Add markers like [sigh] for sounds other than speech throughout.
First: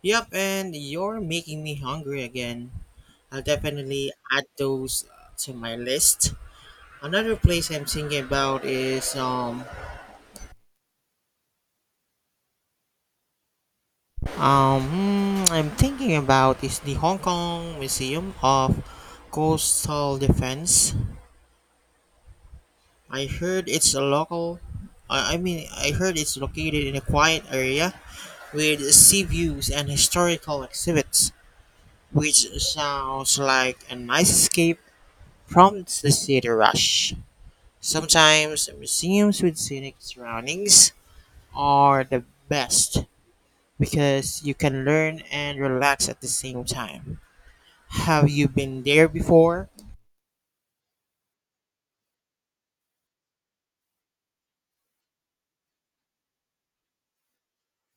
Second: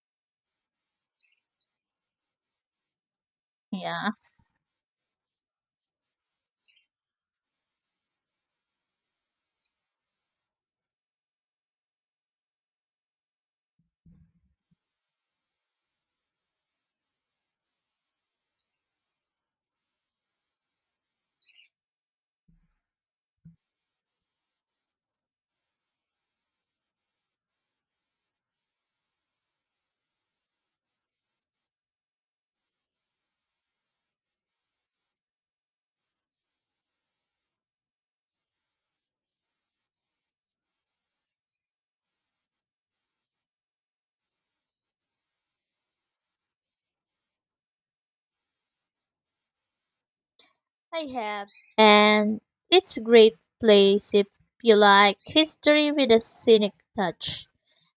Yep, and you're making me hungry again. I'll Yeah. definitely add those to my list. Another place I'm thinking about is um hmm, I'm thinking about is the Hong Kong Museum of Coastal Defense. I heard it's a local I mean I heard it's located in a quiet area with sea views and historical exhibits, which sounds like a nice escape from the city rush. Sometimes museums with scenic surroundings are the best because you can learn and relax at the same time. Have you been there before? I have. And it's a great place if you like history with a scenic touch.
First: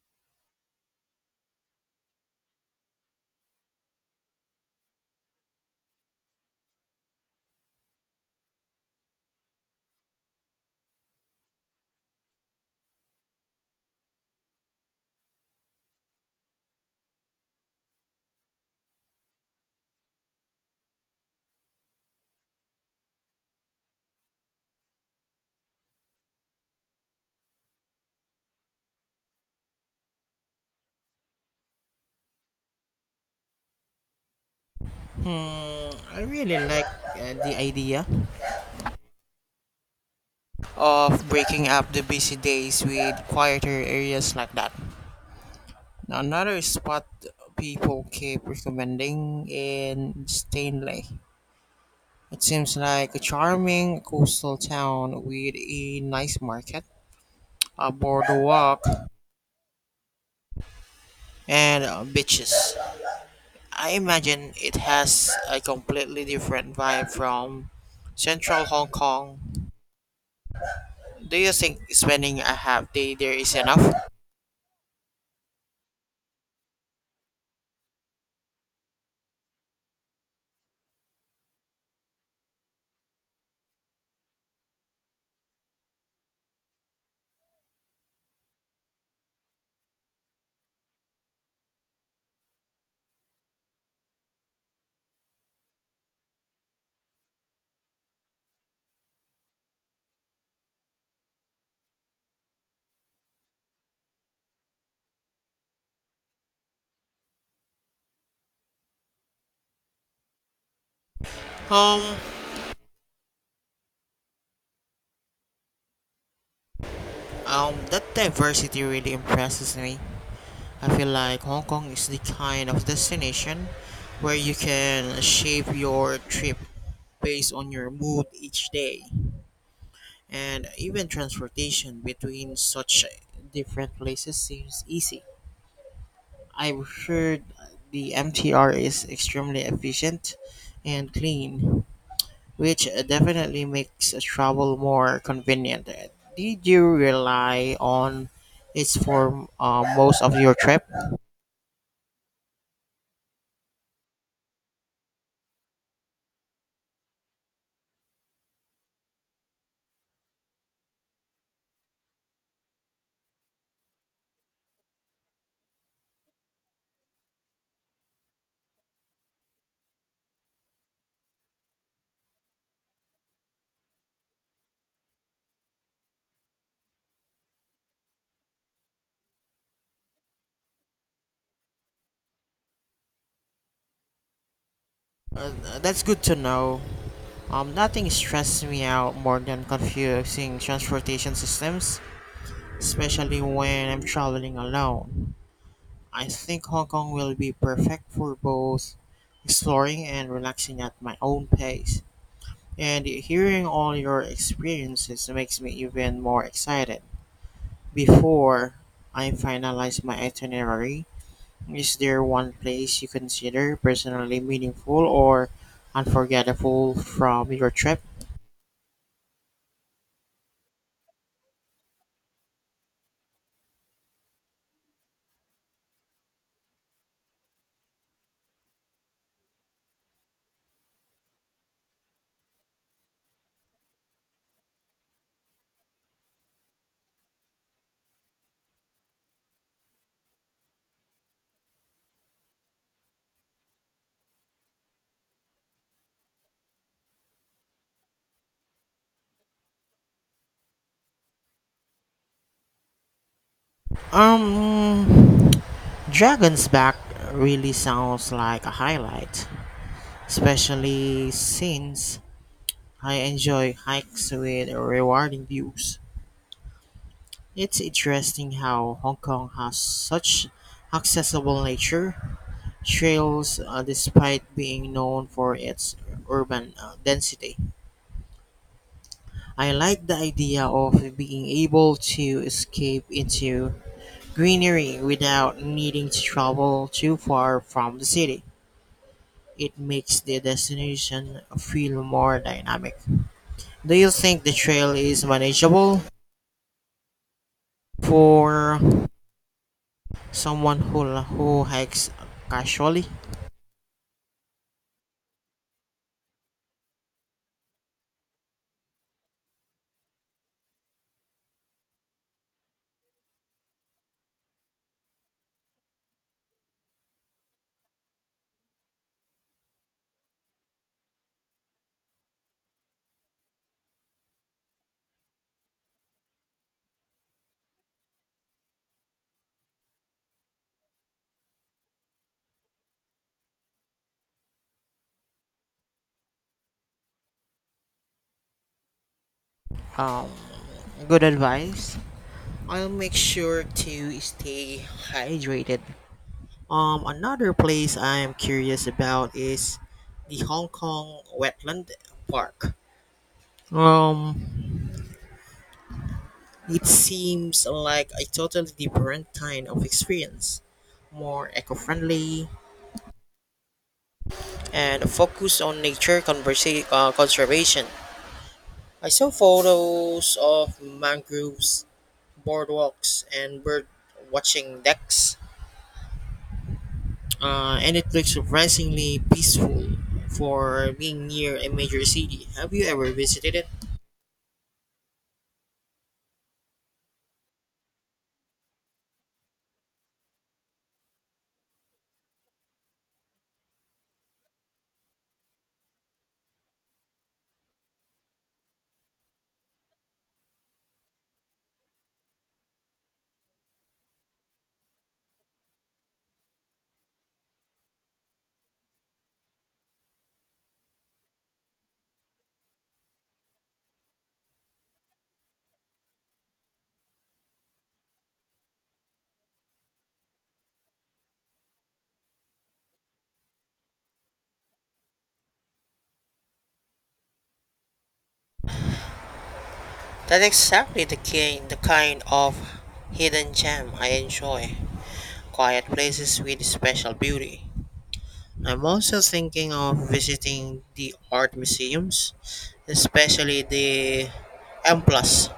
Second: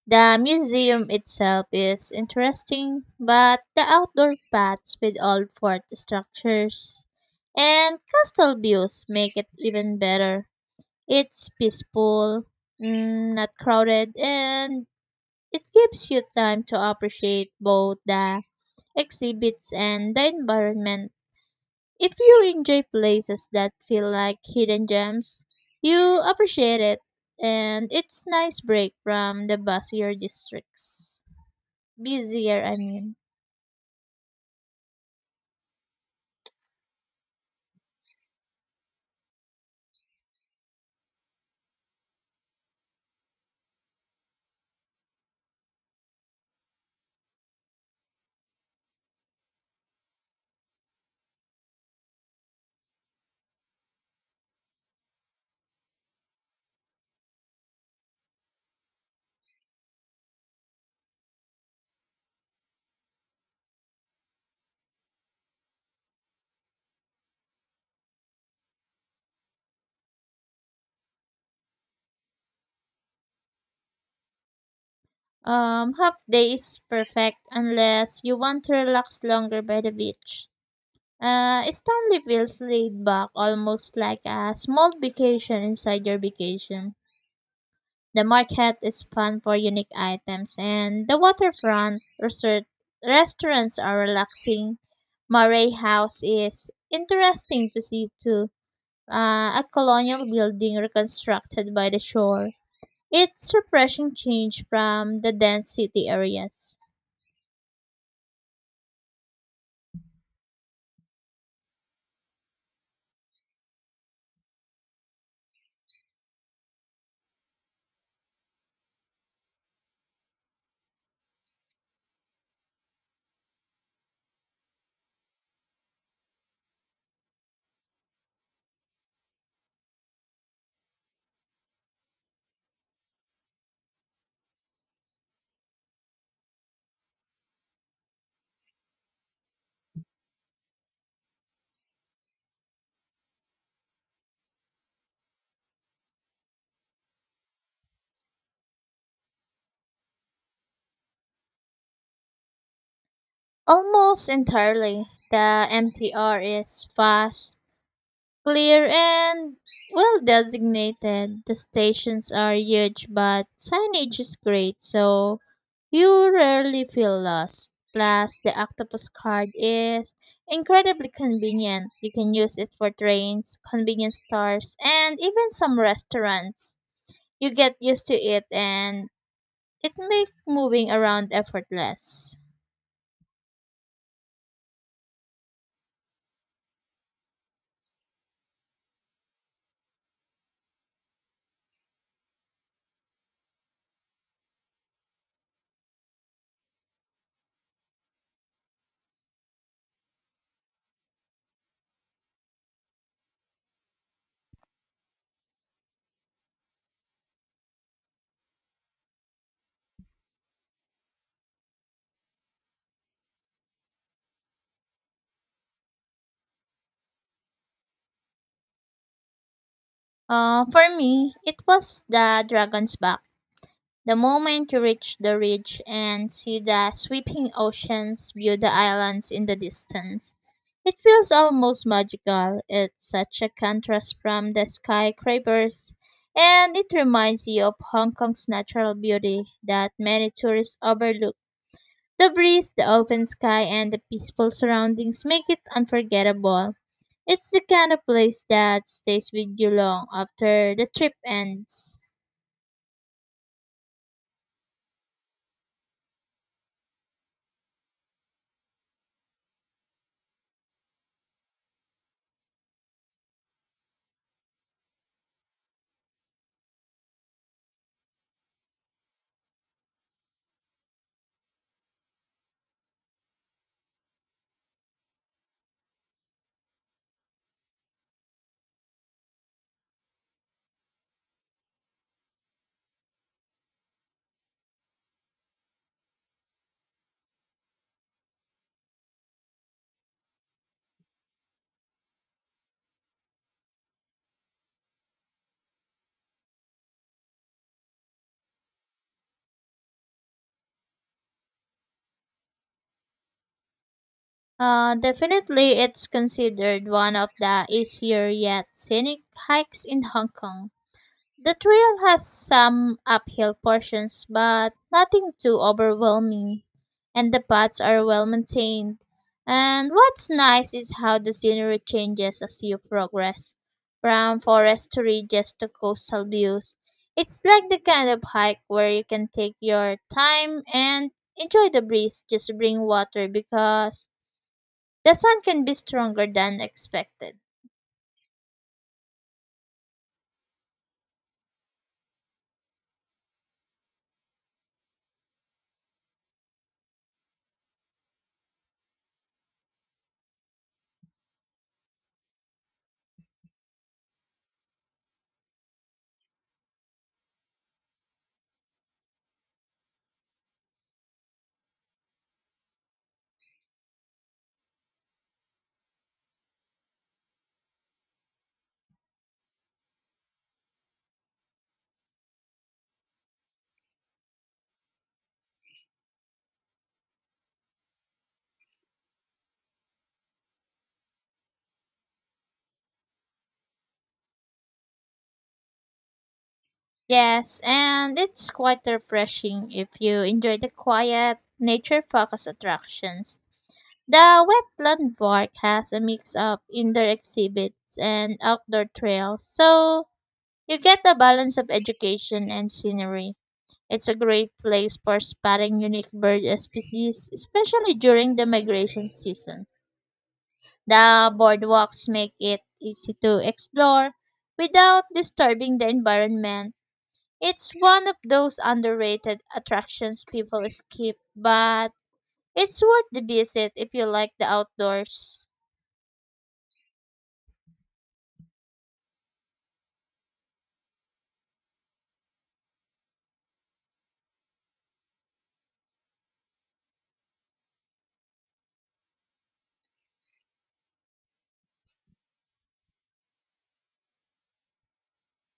The museum itself is interesting, but the outdoor paths with old fort structures and castle views make it even better. It's peaceful, not crowded, and it gives you time to appreciate both the exhibits and the environment. If you enjoy places that feel like hidden gems, you appreciate it and it's nice break from the busier districts. Busier, I mean. Hmm, I really like the idea of breaking up the busy days with quieter areas like that. Now, another spot people keep recommending in Stanley. It seems like a charming coastal town with a nice market a boardwalk, and beaches. I imagine it has a completely different vibe from central Hong Kong. Do you think spending a half day there is enough? Half day is perfect unless you want to relax longer by the beach. Stanley feels laid back, almost like a small vacation inside your vacation. The market is fun for unique items, and the waterfront resort restaurants are relaxing. Murray House is interesting to see too, a colonial building reconstructed by the shore. It's refreshing change from the dense city areas. Um, that diversity really impresses me. I feel like Hong Kong is the kind of destination where you can shape your trip based on your mood each day. And even transportation between such different places seems easy. I've heard the MTR is extremely efficient and clean, which definitely makes travel more convenient. Did you rely on its for most of your trip? Almost entirely, the MTR is fast, clear, and well designated. The stations are huge, but signage is great, so you rarely feel lost. Plus, the Octopus card is incredibly convenient. You can use it for trains, convenience stores, and even some restaurants. You get used to it and it makes moving around effortless. Uh, that's good to know. Nothing stresses me out more than confusing transportation systems, especially when I'm traveling alone. I think Hong Kong will be perfect for both exploring and relaxing at my own pace. And hearing all your experiences makes me even more excited. Before I finalize my itinerary, is there one place you consider personally meaningful or unforgettable from your trip? For me, it was the Dragon's Back. The moment you reach the ridge and see the sweeping oceans, view the islands in the distance. It feels almost magical. It's such a contrast from the skyscrapers, and it reminds you of Hong Kong's natural beauty that many tourists overlook. The breeze, the open sky, and the peaceful surroundings make it unforgettable. It's the kind of place that stays with you long after the trip ends. Um, Dragon's Back really sounds like a highlight, especially since I enjoy hikes with rewarding views. It's interesting how Hong Kong has such accessible nature trails despite being known for its urban density. I like the idea of being able to escape into greenery without needing to travel too far from the city. It makes the destination feel more dynamic. Do you think the trail is manageable for someone who, who hikes casually? Definitely, it's considered one of the easier yet scenic hikes in Hong Kong. The trail has some uphill portions, but nothing too overwhelming, and the paths are well maintained. And what's nice is how the scenery changes as you progress, from forest to ridges to coastal views. It's like the kind of hike where you can take your time and enjoy the breeze, just bring water because the sun can be stronger than expected. um, Good advice. I'll make sure to stay hydrated. Another place I'm curious about is the Hong Kong Wetland Park. Um, it seems like a totally different kind of experience, more eco-friendly and focused on conservation. I saw photos of mangroves, boardwalks, and bird watching decks and it looks surprisingly peaceful for being near a major city. Have you ever visited it? Yes, and it's quite refreshing if you enjoy the quiet, nature focused attractions. The wetland park has a mix of indoor exhibits and outdoor trails, so you get the balance of education and scenery. It's a great place for spotting unique bird species, especially during the migration season. The boardwalks make it easy to explore without disturbing the environment. It's one of those underrated attractions people skip, but it's worth the visit if you like the outdoors. That's exactly the kind of hidden gem I enjoy. Quiet places with special beauty. I'm also thinking of visiting the art museums, especially the M Plus.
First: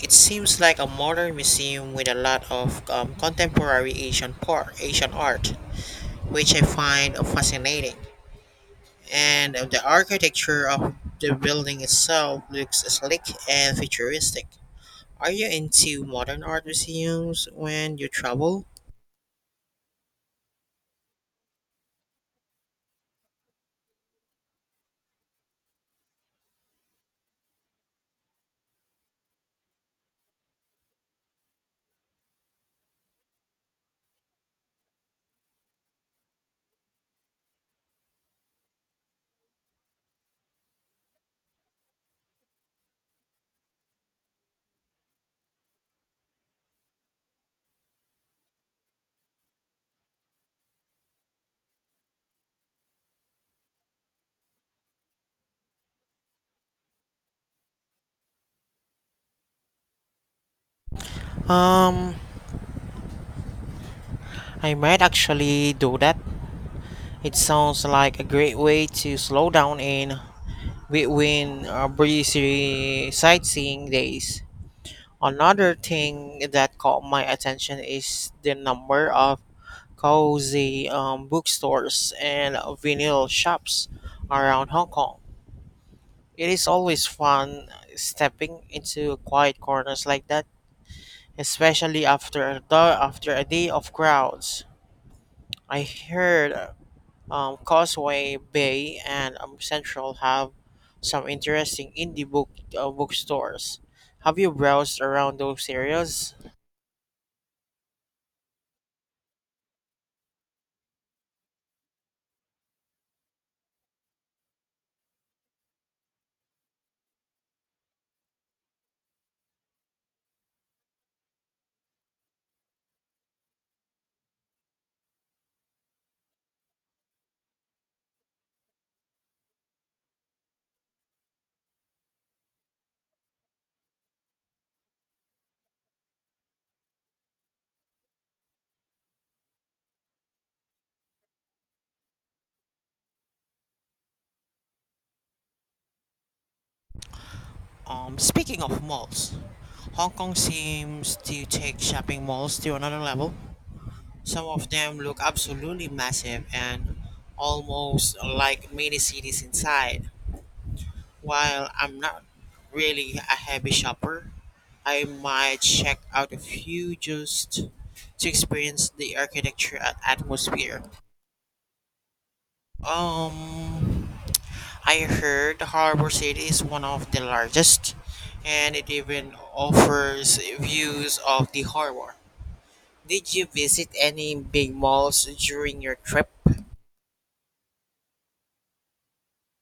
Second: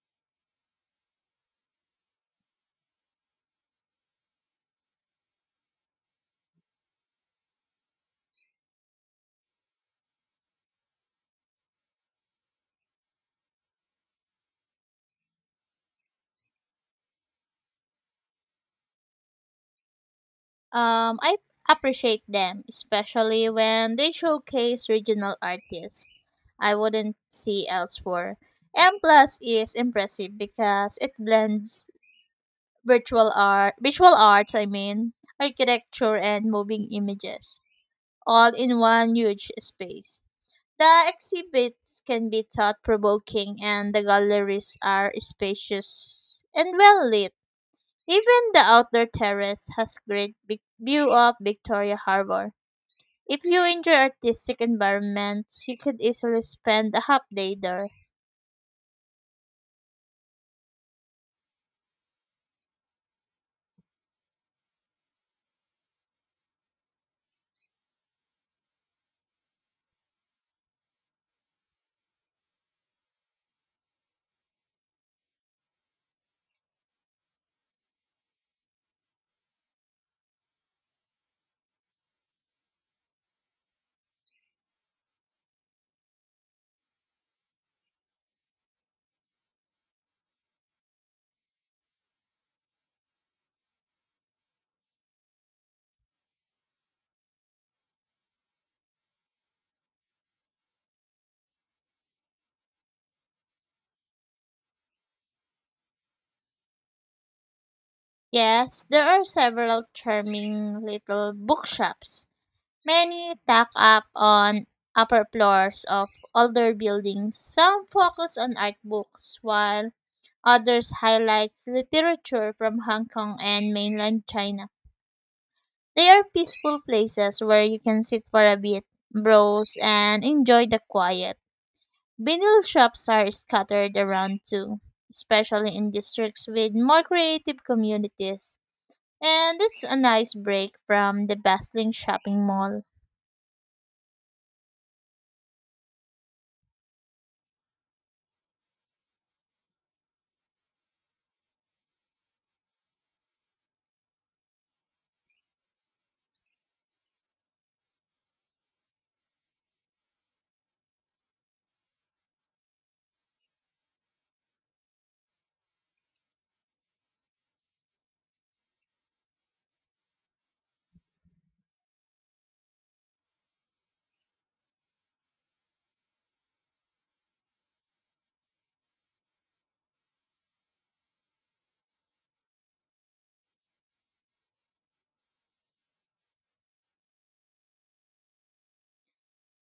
It seems like a modern museum with a lot of contemporary Asian art, which I find fascinating. And the architecture of the building itself looks sleek and futuristic. Are you into modern art museums when you travel? I appreciate them, especially when they showcase regional artists I wouldn't see elsewhere. M Plus is impressive because it blends virtual art, visual arts, I mean, architecture and moving images, all in one huge space. The exhibits can be thought provoking and the galleries are spacious and well lit. Even the outdoor terrace has great view of Victoria Harbor. If you enjoy artistic environments, you could easily spend a half day there. Um, I might actually do that. It sounds like a great way to slow down in between busy sightseeing days. Another thing that caught my attention is the number of cozy bookstores and vinyl shops around Hong Kong. It is always fun stepping into quiet corners like that, especially after a day of crowds. I heard Causeway Bay and Central have some interesting indie bookstores. Have you browsed around those areas? Yes, there are several charming little bookshops. Many tack up on upper floors of older buildings. Some focus on art books, while others highlight literature from Hong Kong and mainland China. They are peaceful places where you can sit for a bit, browse, and enjoy the quiet. Vinyl shops are scattered around too, especially in districts with more creative communities. And it's a nice break from the bustling shopping mall. Speaking of malls, Hong Kong seems to take shopping malls to another level. Some of them look absolutely massive and almost like mini cities inside. While I'm not really a heavy shopper, I might check out a few just to experience the architecture and atmosphere. Um, I heard Harbor City is one of the largest, and it even offers views of the harbor. Did you visit any big malls during your trip?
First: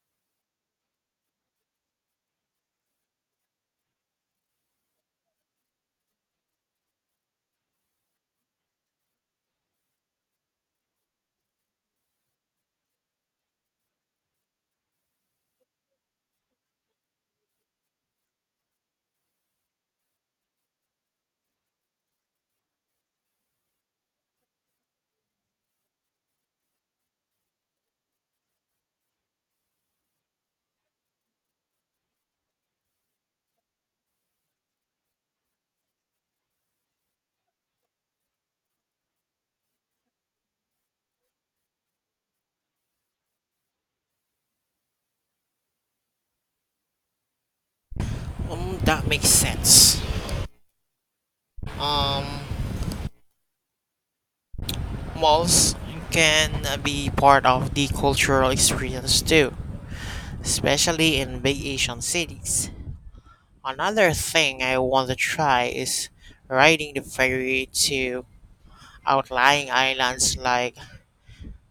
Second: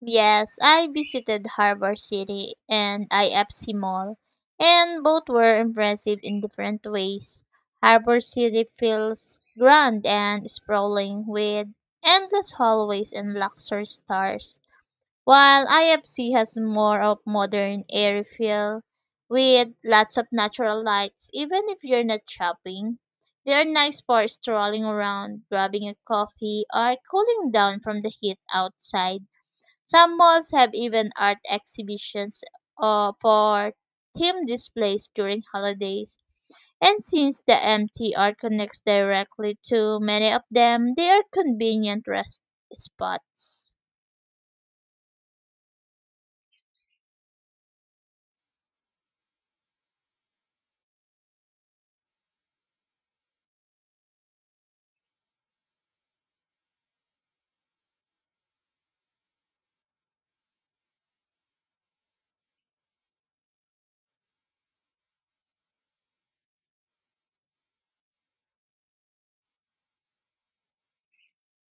Yes, I visited Harbor City and IFC Mall, and both were impressive in different ways. Harbor City feels grand and sprawling with endless hallways and luxurious stores, while IFC has more of modern airy feel with lots of natural lights even if you're not shopping. They are nice for strolling around, grabbing a coffee, or cooling down from the heat outside. Some malls have even art exhibitions for theme displays during holidays. And since the MTR connects directly to many of them, they are convenient rest spots. That makes sense. Um, malls can be part of the cultural experience too, especially in big Asian cities. Another thing I want to try is riding the ferry to outlying islands like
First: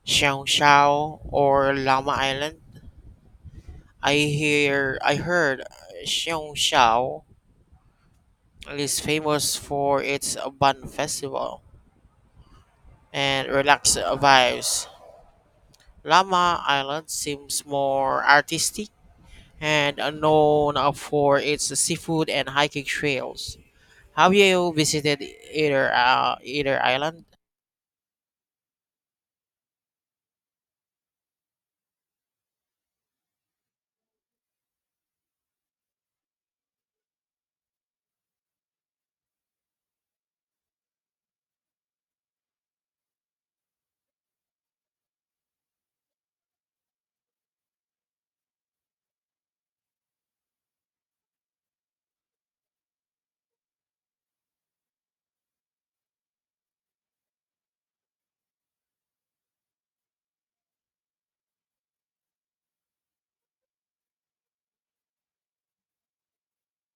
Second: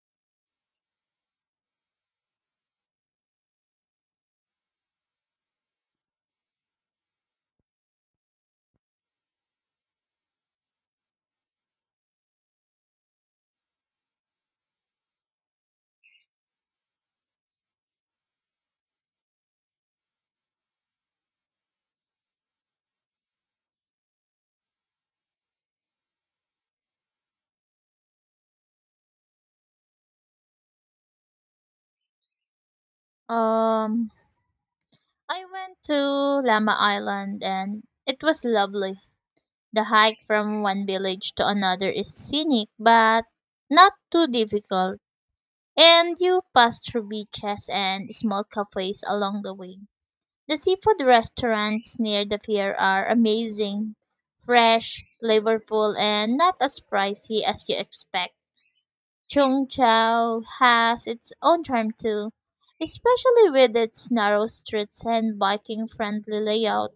Xiongshao or Lama Island. I heard Xiongshao is famous for its Ban Festival and relaxed vibes. Lama Island seems more artistic and known for its seafood and hiking trails. Have you visited either island? Um, I went to Lama Island and it was lovely. The hike from one village to another is scenic but not too difficult, and you pass through beaches and small cafes along the way. The seafood restaurants near the pier are amazing, fresh, flavorful, and not as pricey as you expect. Chung Chau has its own charm too, especially with its narrow streets and biking friendly layout.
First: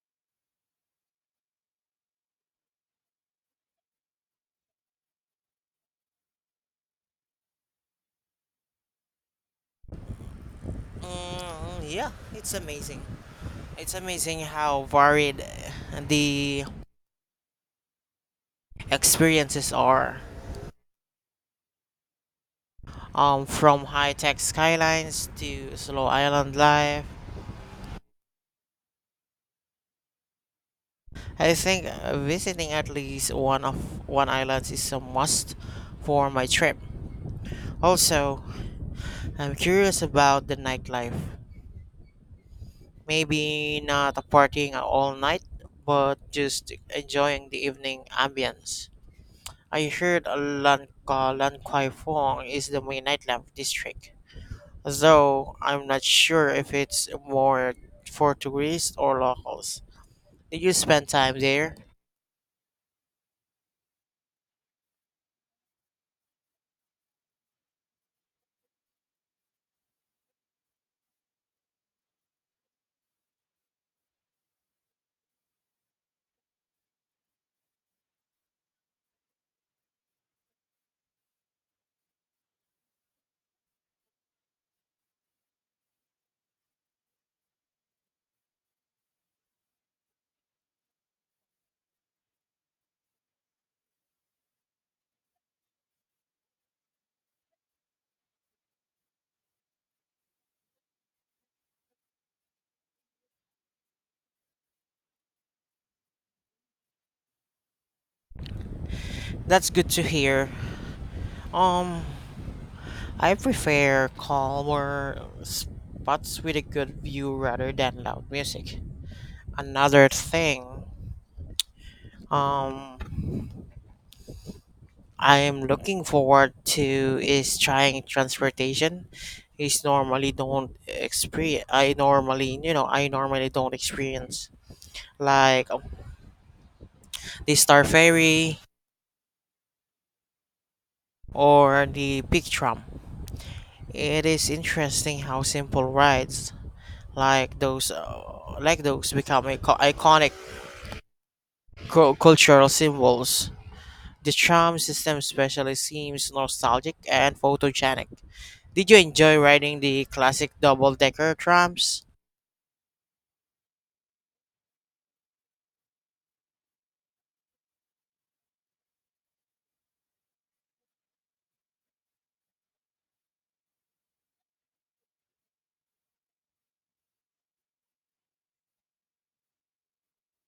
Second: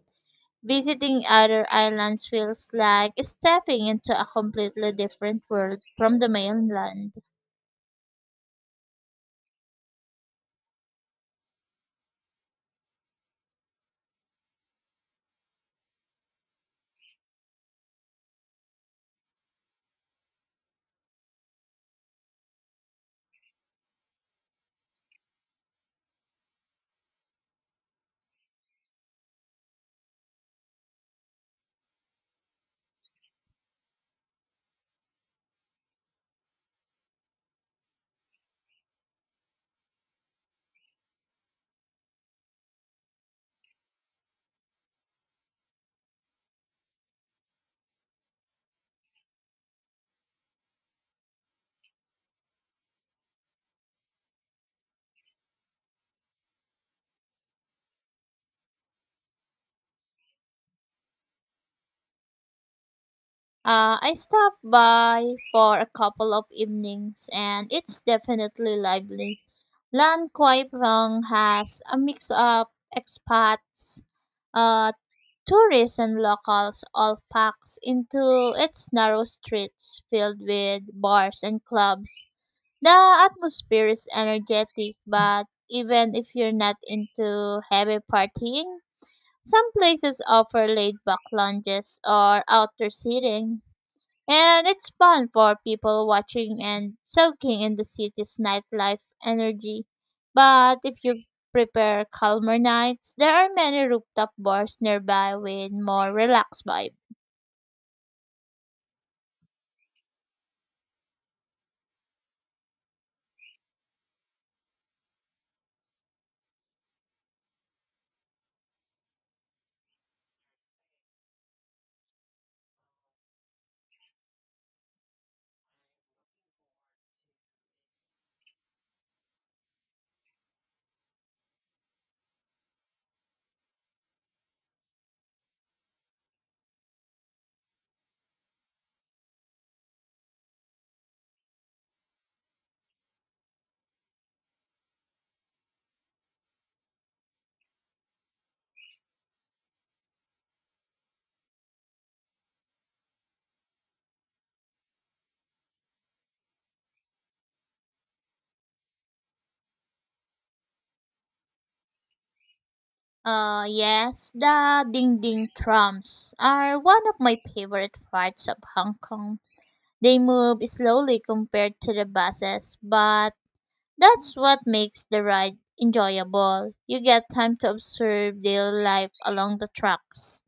Visiting other islands feels like stepping into a completely different world from the mainland. Mm, yeah, it's amazing. It's amazing how varied the experiences are. From high-tech skylines to slow island life. I think visiting at least one island is a must for my trip. Also, I'm curious about the nightlife. Maybe not a partying all night, but just enjoying the evening ambience. I heard Lan Kwai Fong is the main nightlife district, though I'm not sure if it's more for tourists or locals. Did you spend time there? I stopped by for a couple of evenings and it's definitely lively. Lan Kwai Pong has a mix of expats, uh, tourists, and locals all packed into its narrow streets filled with bars and clubs. The atmosphere is energetic, but even if you're not into heavy partying, some places offer laid back lounges or outdoor seating. And it's fun for people watching and soaking in the city's nightlife energy. But if you prepare calmer nights, there are many rooftop bars nearby with more relaxed vibe. That's good to hear. Um, I prefer calmer spots with a good view rather than loud music. Another thing um I'm looking forward to is trying transportation. Is normally don't experience. I normally I normally don't experience like the Star Ferry or the Big Tram. It is interesting how simple rides like those become iconic cultural symbols. The tram system especially seems nostalgic and photogenic. Did you enjoy riding the classic double decker trams? Yes, the ding ding trams are one of my favorite parts of Hong Kong. They move slowly compared to the buses, but that's what makes the ride enjoyable. You get time to observe daily life along the tracks.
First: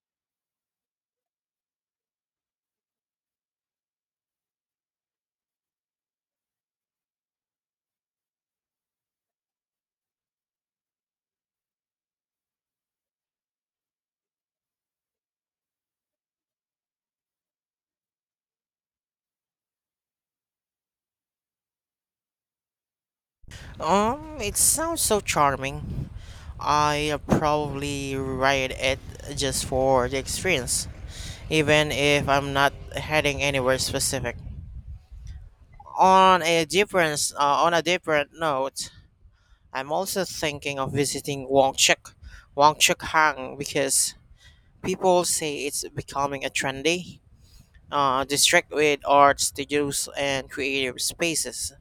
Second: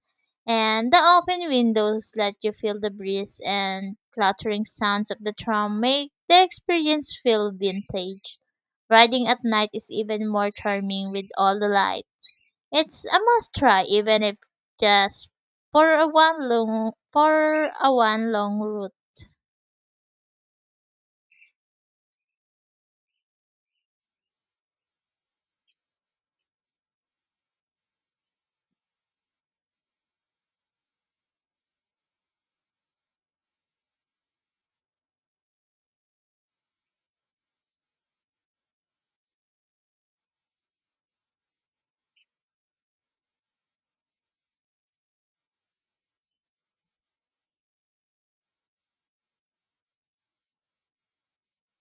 And the open windows let you feel the breeze and clattering sounds of the tram make the experience feel vintage. Riding at night is even more charming with all the lights. It's a must try even if just for a one long route. It sounds so charming. I probably ride it just for the experience, even if I'm not heading anywhere specific. On a different note, I'm also thinking of visiting Wangchuk Hang, because people say it's becoming a trendy district with art studios and creative spaces.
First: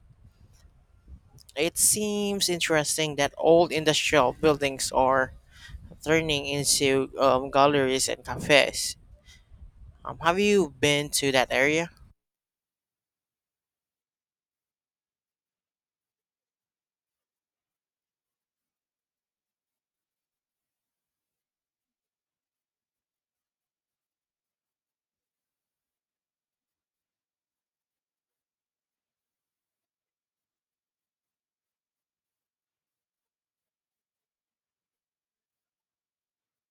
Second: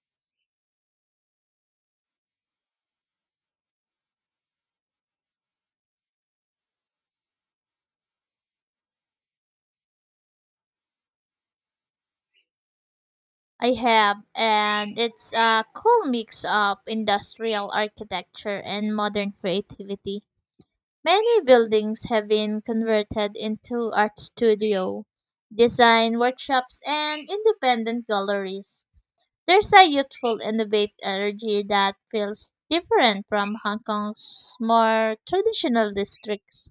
It seems interesting that old industrial buildings are turning into galleries and cafes. Have you been to that area? I have, and it's a cool mix of industrial architecture and modern creativity. Many buildings have been converted into art studio, design workshops, and independent galleries. There's a youthful, innovative energy that feels different from Hong Kong's more traditional districts.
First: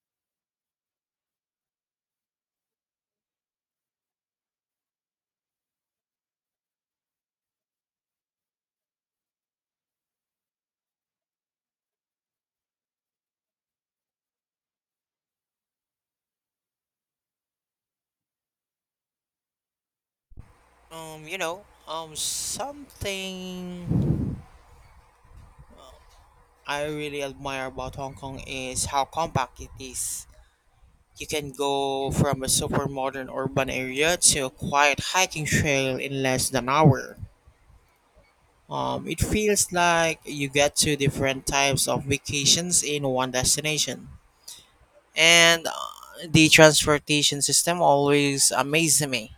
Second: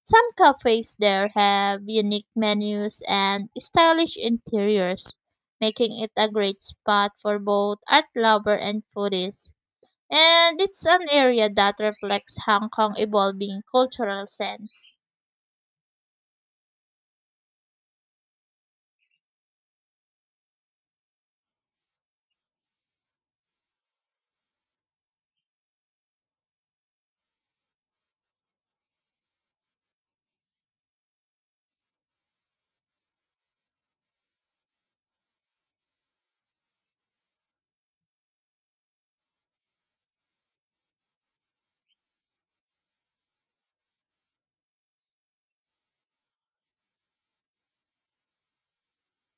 Some cafes there have unique menus and stylish interiors, making it a great spot for both art lover and foodies. And it's an area that reflects Hong Kong's evolving cultural sense. Um, you know, something I really admire about Hong Kong is how compact it is. You can go from a super modern urban area to a quiet hiking trail in less than an hour. It feels like you get two different types of vacations in one destination. And the transportation system always amazes me.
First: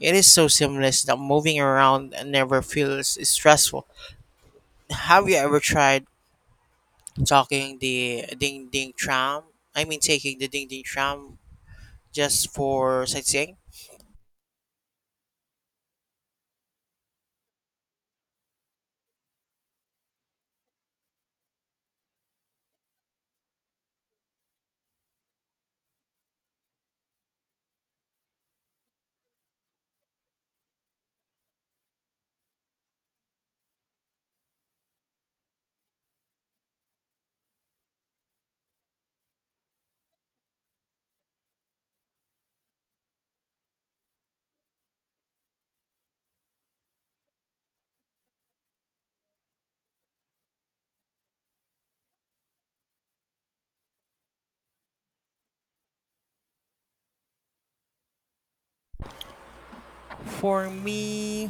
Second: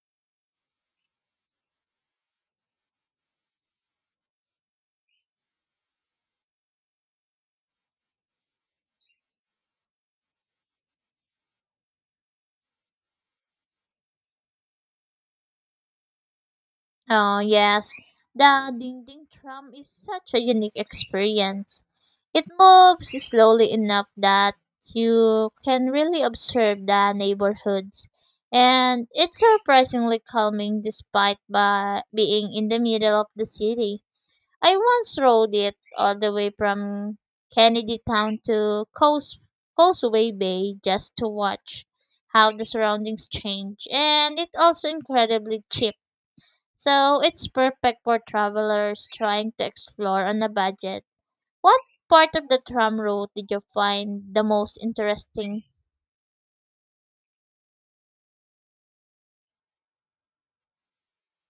It is so seamless that moving around never feels stressful. Have you ever tried talking the ding ding tram? I mean, taking the ding ding tram just for sightseeing? Oh, yes. The dingding tram is such a unique experience. It moves slowly enough that you can really observe the neighborhoods. And it's surprisingly calming despite by being in the middle of the city. I once rode it all the way from Kennedy Town to Causeway Bay just to watch how the surroundings change. And it's also incredibly cheap so it's perfect for travelers trying to explore on a budget. What part of the tram route did you find the most interesting? For me,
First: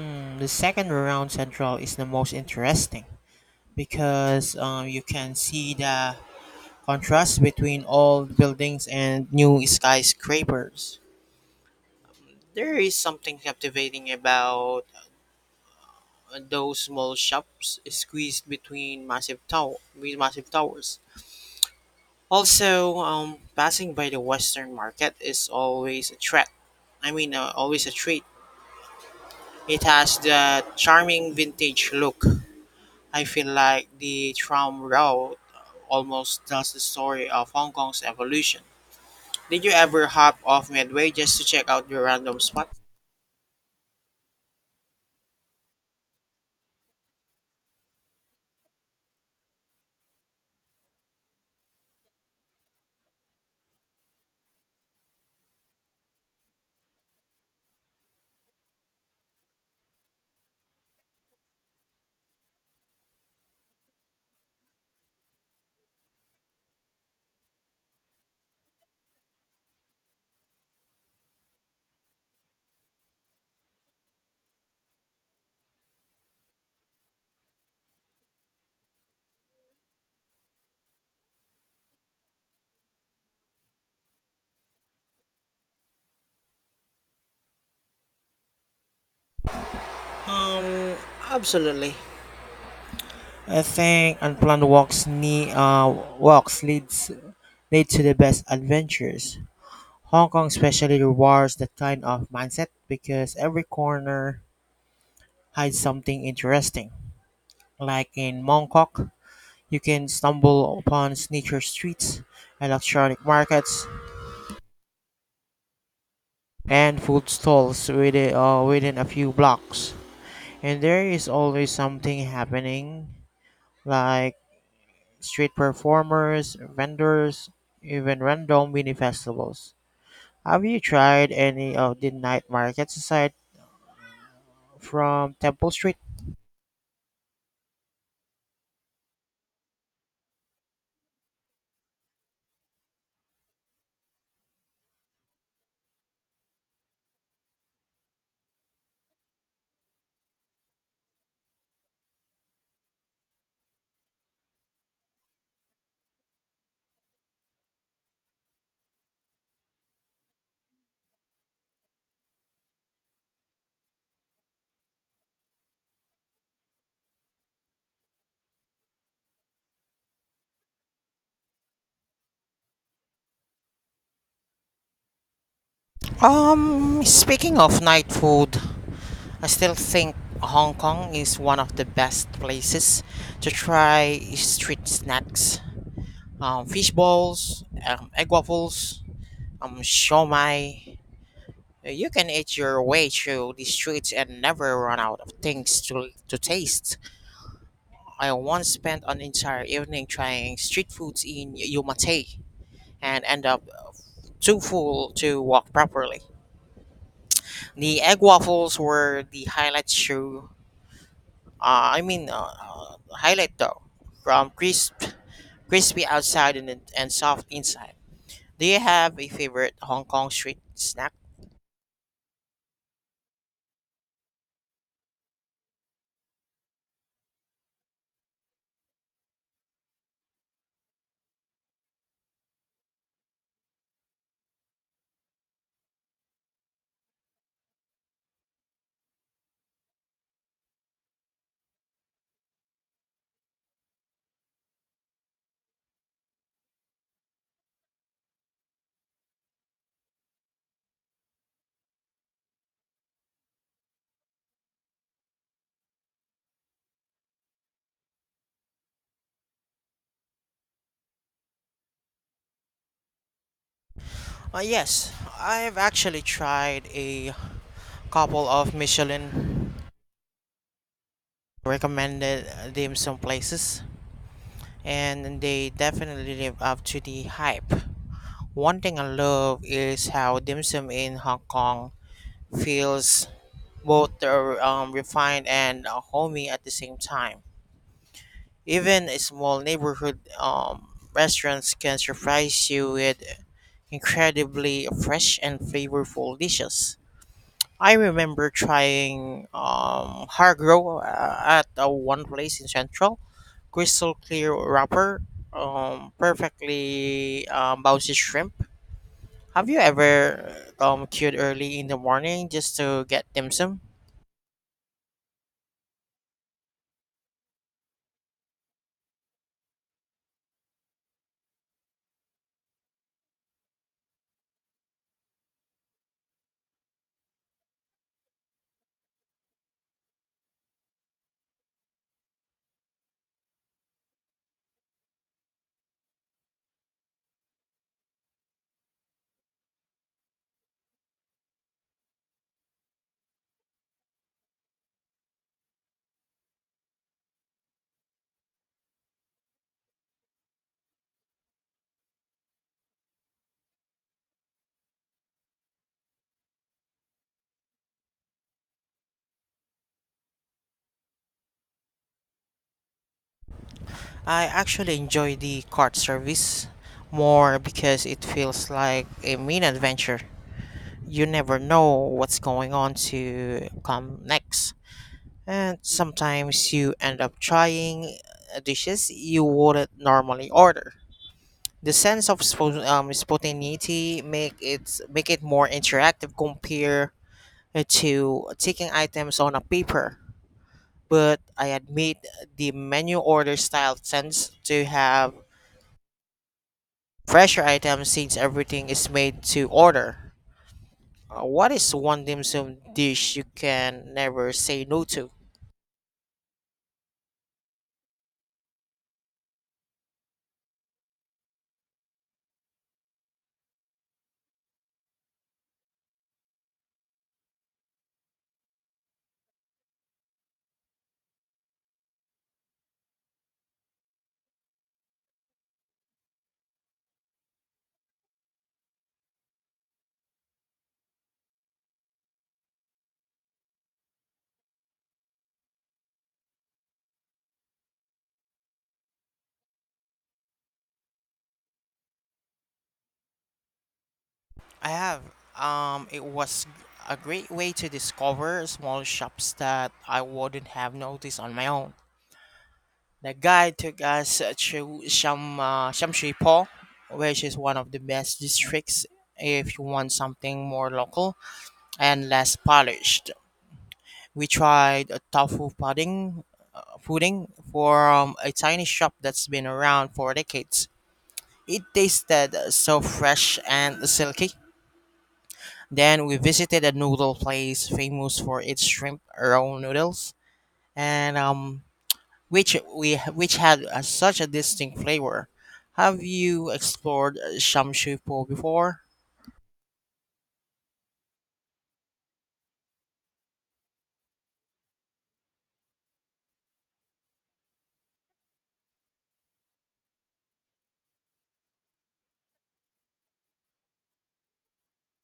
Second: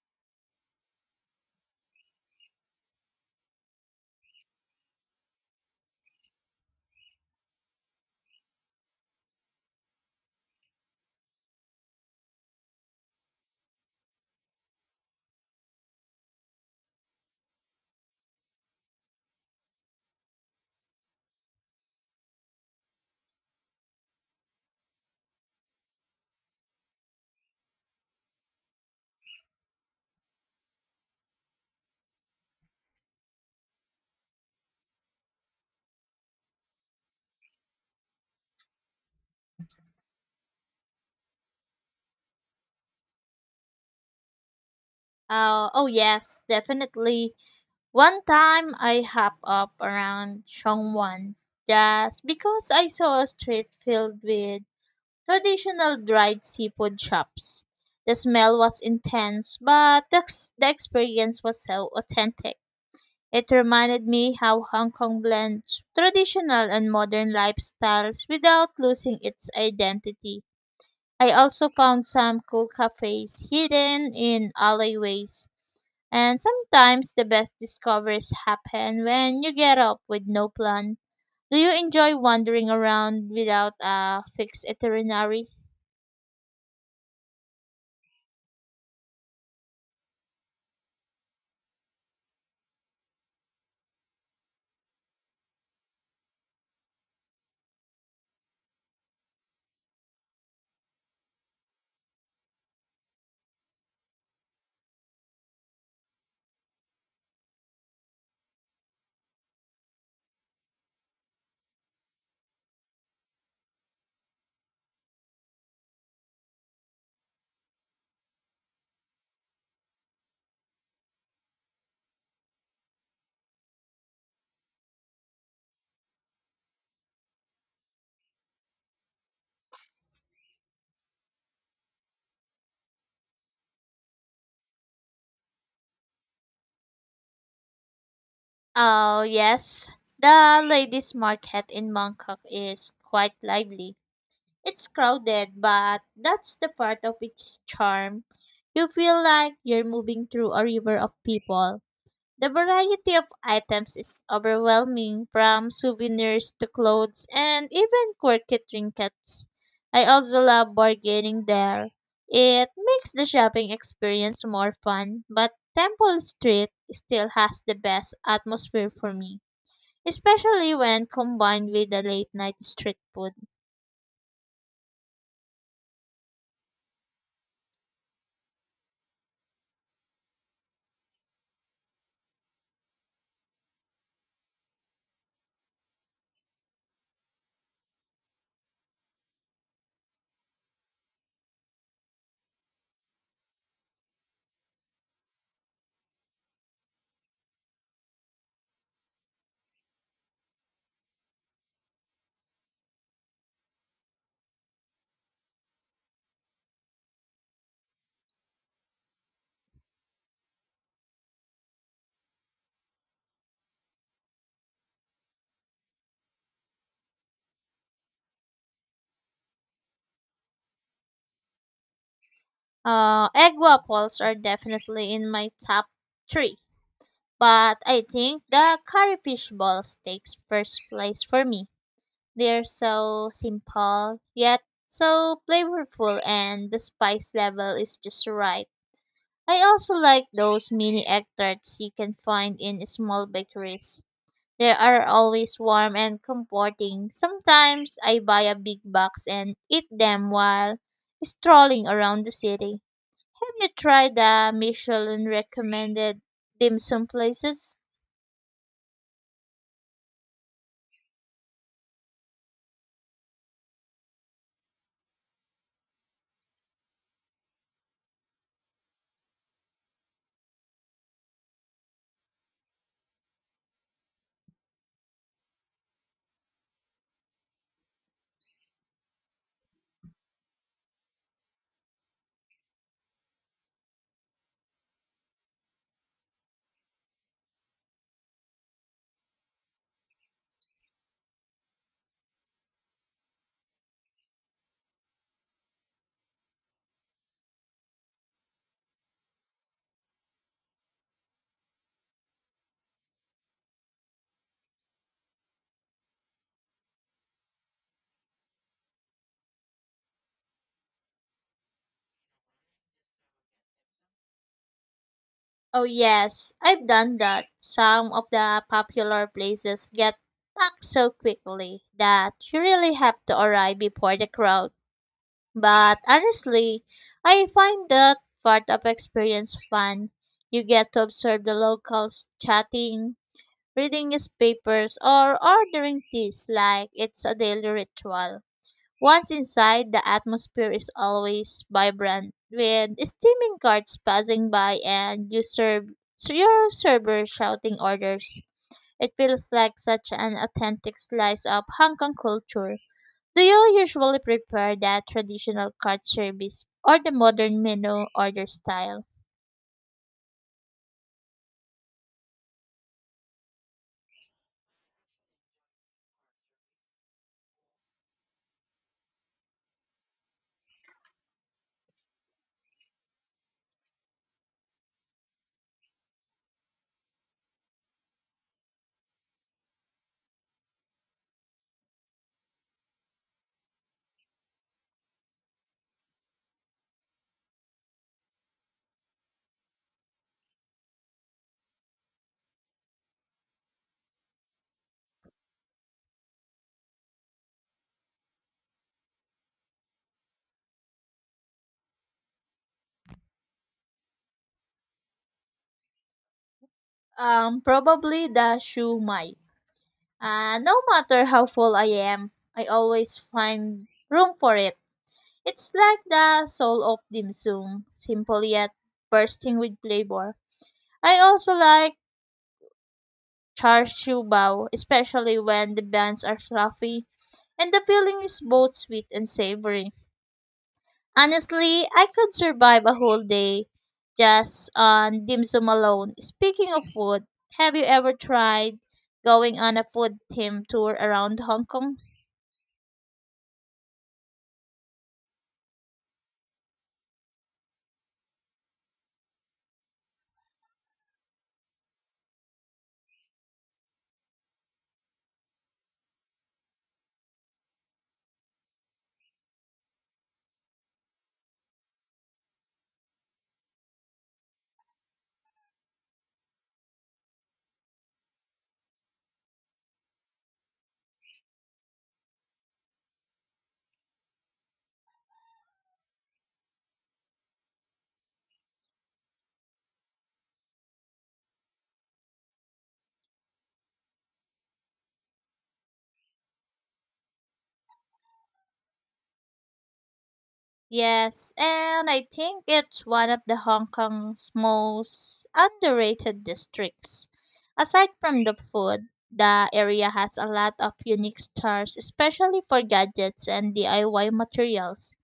the second round central is the most interesting because you can see the contrast between old buildings and new skyscrapers. There is something captivating about those small shops squeezed with massive towers. Also, passing by the Western Market is always a treat. I mean, always a treat. It has the charming vintage look. I feel like the tram route almost tells the story of Hong Kong's evolution. Did you ever hop off Midway just to check out your random spot? Oh yes, definitely. One time I hop up around Chongwan just because I saw a street filled with traditional dried seafood shops. The smell was intense, but the experience was so authentic. It reminded me how Hong Kong blends traditional and modern lifestyles without losing its identity. I also found some cool cafes hidden in alleyways, and sometimes the best discoveries happen when you get up with no plan. Do you enjoy wandering around without a fixed itinerary? Um, absolutely. I think unplanned walks leads lead to the best adventures. Hong Kong especially rewards that kind of mindset because every corner hides something interesting. Like in Mongkok, you can stumble upon sneaker streets, electronic markets, and food stalls within a few blocks. And there is always something happening, like street performers, vendors, even random mini festivals. Have you tried any of the night markets aside from Temple Street? Oh, yes. The ladies' market in Bangkok is quite lively. It's crowded, but that's the part of its charm. You feel like you're moving through a river of people. The variety of items is overwhelming, from souvenirs to clothes and even quirky trinkets. I also love bargaining there. It makes the shopping experience more fun, but Temple Street still has the best atmosphere for me, especially when combined with the late night street food. Speaking of night food, I still think Hong Kong is one of the best places to try street snacks. Fish balls, egg waffles, shawmai. You can eat your way through the streets and never run out of to taste. I once spent an entire evening trying street foods in Yomate and end up too full to walk properly. The egg waffles were the highlight show. I mean, highlight though, from crispy outside and soft inside. Do you have a favorite Hong Kong street snack? Egg waffles are definitely in my top three, but I think the curry fish balls takes first place for me. They're so simple yet so flavorful, and the spice level is just right. I also like those mini egg tarts you can find in small bakeries. They are always warm and comforting. Sometimes I buy a big box and eat them while strolling around the city. Have you tried the Michelin recommended dim sum places? Yes, I've actually tried a couple of Michelin recommended dim sum places, and they definitely live up to the hype. One thing I love is how dim sum in Hong Kong feels both are refined and homey at the same time. Even a small neighborhood restaurants can surprise you with incredibly fresh and flavorful dishes. I remember trying hargro at one place in Central, crystal clear wrapper, perfectly bouncy shrimp. Have you ever queued early in the morning just to get dim sum? Oh yes, I've done that. Some of the popular places get packed so quickly that you really have to arrive before the crowd. But honestly, I find that part of experience fun. You get to observe the locals chatting, reading newspapers, or ordering teas like it's a daily ritual. Once inside, the atmosphere is always vibrant, with steaming carts passing by and your server shouting orders. It feels like such an authentic slice of Hong Kong culture. Do you usually prefer that traditional cart service or the modern menu order style? I actually enjoy the cart service more because it feels like a mini adventure. You never know what's going on to come next. And sometimes you end up trying dishes you wouldn't normally order. The sense of spontaneity make it more interactive compared to taking items on a paper. But I admit the menu order style tends to have fresher items since everything is made to order. What is one dim sum dish you can never say no to? Probably the shoe mai. No matter how full I am, I always find room for it. It's like the soul of dim sum, simple yet bursting with flavor. I also like char siu bao, especially when the buns are fluffy and the filling is both sweet and savory. Honestly, I could survive a whole day just on dim sum alone. Speaking of food, have you ever tried going on a food theme tour around Hong Kong? I have. It was a great way to discover small shops that I wouldn't have noticed on my own. The guide took us to Shamshui Po, which is one of the best districts if you want something more local and less polished. We tried a tofu pudding from a tiny shop that's been around for decades. It tasted so fresh and silky. Then we visited a noodle place famous for its shrimp roll noodles, and which had such a distinct flavor. Have you explored Shamshu Po before? Yes, and I think it's one of the Hong Kong's most underrated districts. Aside from the food, the area has a lot of unique stores, especially for gadgets and DIY materials.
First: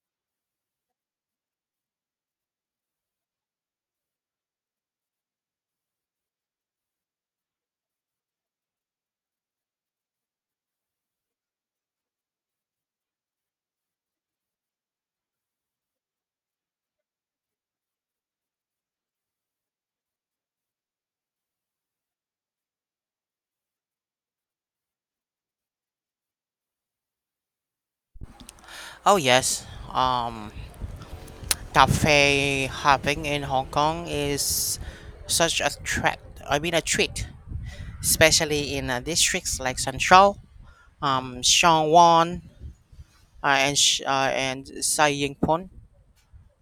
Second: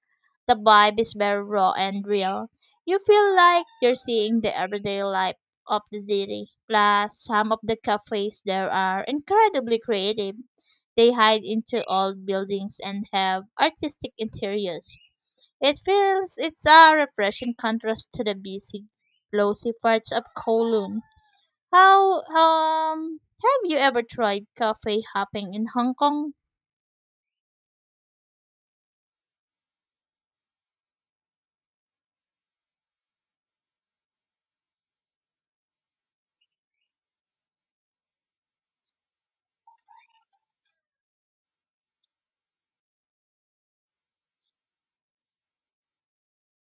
The vibe is very raw and real. You feel like you're seeing the everyday life of the city. Plus, some of the cafes there are incredibly creative. They hide into old buildings and have artistic interiors it feels it's a refreshing contrast to the busy, lousy parts of Kowloon. How have you ever tried cafe hopping in Hong Kong? Oh yes. Cafe hopping in Hong Kong is such a treat, especially in districts like Central, Shang Wan, and Sai Ying Pon.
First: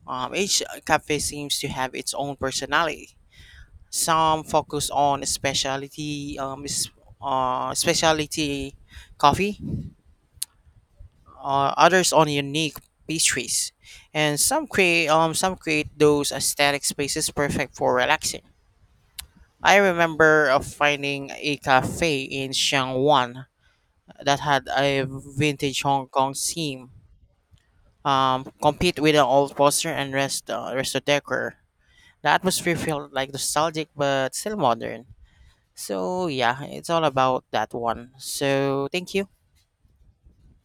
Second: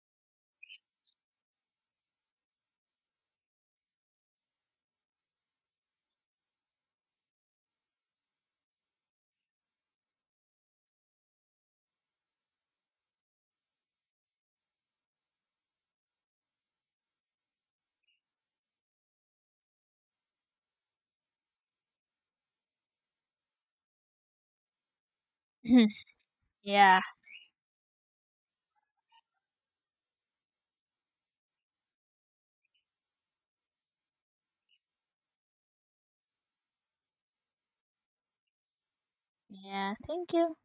Each cafe seems to have its own personality. Some focus on specialty coffee, others on unique pastries, and some create those aesthetic spaces perfect for relaxing. I remember of finding a cafe in Xiangwan that had a vintage [clears throat] Hong Kong theme, yeah, complete with an old poster and resto decor. The atmosphere felt like nostalgic but still modern. So yeah, it's all about that one. So thank you. yeah. Thank you.